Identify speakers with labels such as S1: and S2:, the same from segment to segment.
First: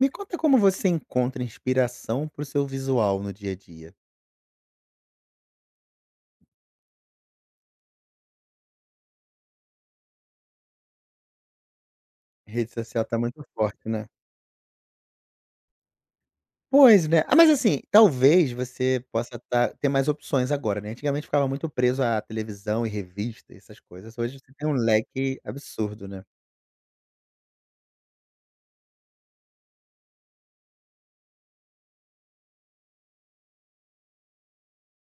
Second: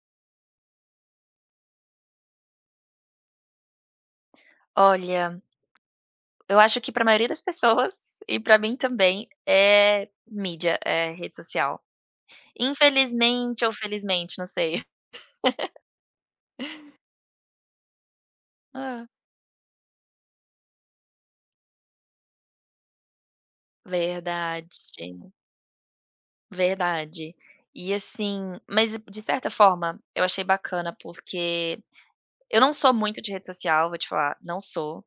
S1: Me conta como você encontra inspiração para o seu visual no dia a dia.
S2: Olha, eu acho que pra maioria das pessoas, e pra mim também, é mídia, é rede social.
S1: Rede social tá muito
S2: Infelizmente ou
S1: forte, né?
S2: felizmente, não sei.
S1: Pois é, ah, mas, assim, talvez você
S2: Hã?
S1: possa tá ter mais opções agora, né, antigamente ficava muito preso à televisão e revista e essas coisas, hoje você tem
S2: Verdade.
S1: um leque absurdo, né?
S2: Verdade. E assim, mas de certa forma, eu achei bacana, porque eu não sou muito de rede social vou te falar, não sou,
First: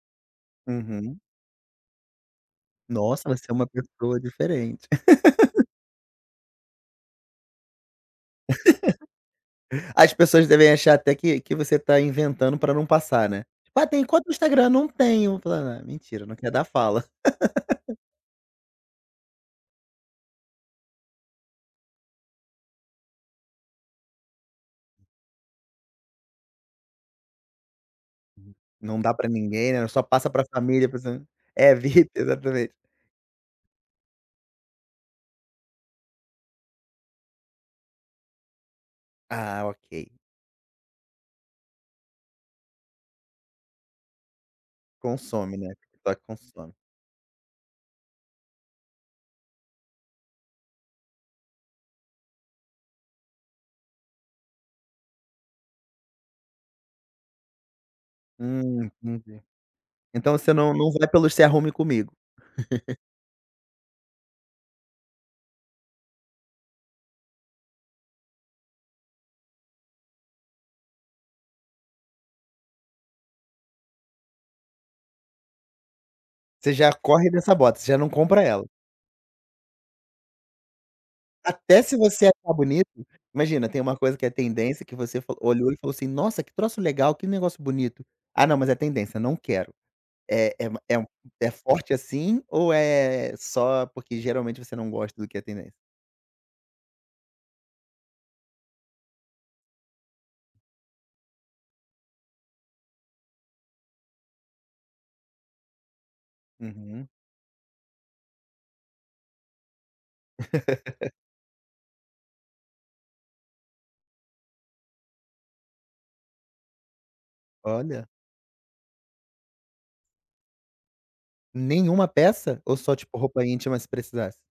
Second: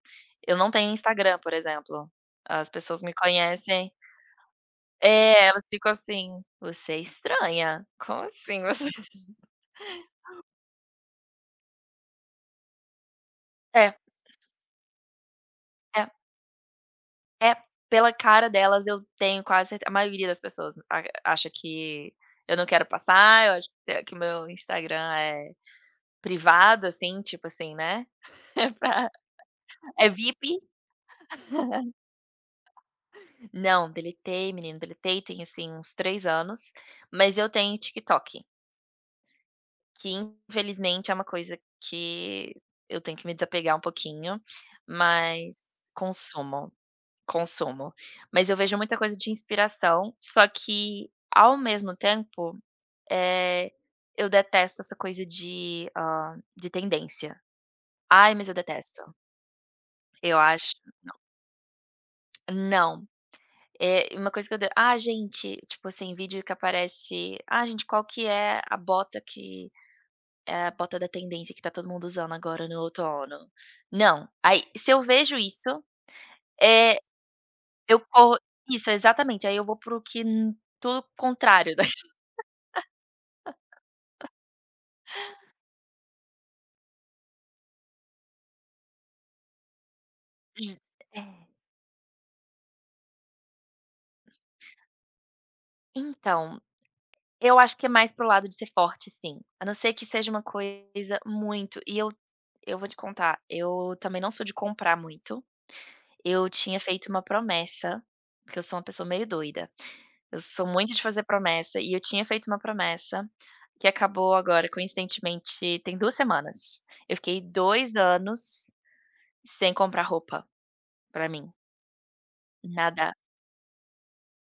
S2: eu não tenho
S1: Uhum.
S2: Instagram, por exemplo, as pessoas me
S1: Nossa, você é uma
S2: conhecem
S1: pessoa diferente.
S2: É, elas ficam assim: "você é estranha, como assim você"
S1: As pessoas devem achar até que que você tá inventando pra não passar, né, "ah,
S2: É.
S1: tem conta no Instagram, não tenho". Fulana:
S2: É.
S1: "mentira, não quer dar, fala".
S2: É, pela cara delas eu tenho quase cer a maioria das pessoas arg acha que eu não quero passar eu acho que meu Instagram é privado assim tipo assim né, é
S1: Não
S2: pra
S1: dá pra ninguém, né, só
S2: é
S1: passa
S2: vip.
S1: pra família e para os am é VIP, exatamente.
S2: Não, deletei menino, deletei tem assim uns 3 anos, mas eu tenho TikTok.
S1: Ah,
S2: Que
S1: ok.
S2: infelizmente é uma coisa que eu tenho que me desapegar um pouquinho,
S1: Consome, né, o
S2: mas
S1: TikTok
S2: consumo
S1: consome.
S2: consumo. Mas eu vejo muita coisa de inspiração, só que ao mesmo tempo, eh, eu detesto essa coisa de, ah, de tendência. Ai mas eu
S1: Hum,
S2: detesto.
S1: entendi. Então
S2: Eu
S1: você não
S2: acho, que
S1: não vai
S2: não.
S1: pelo se arrume comigo?
S2: Não. Eh uma coisa que eu de ah gente, tipo assim vídeo que aparece, "ah, gente qual que é a bota que, eh, a bota da tendência que tá todo mundo usando agora no outono?" Não, aí se eu vejo isso,
S1: Você já
S2: eh,
S1: corre dessa bota. Você já
S2: eu
S1: não
S2: corro
S1: compra ela.
S2: isso exatamente aí eu vou para o que, tudo contrário.
S1: Até se você achar bonito? Imagina, tem uma coisa que é tendência que você fa olhou e falou assim: "nossa, que troço legal, que negócio bonito. Ah não, mas é tendência, não quero". Eh, é
S2: Hum
S1: uma é um
S2: é.
S1: é forte assim ou é só porque geralmente você não gosta do que é tendência?
S2: Então, eu acho que é mais pro lado de ser forte sim, a não ser que seja uma coisa muito e eu eu vou te contar. Eu também não sou de comprar muito, eu tinha
S1: Uhum.
S2: feito uma promessa, porque eu sou uma pessoa meio doida. Eu sou muito de fazer promessa e eu tinha feito uma promessa, que acabou agora coincidentemente tem 2 semanas. Eu fiquei 2
S1: Olha!
S2: anos, sem comprar roupa pra mim.
S1: Nenhuma peça? Ou só
S2: Nada.
S1: tipo roupa íntima se precisasse?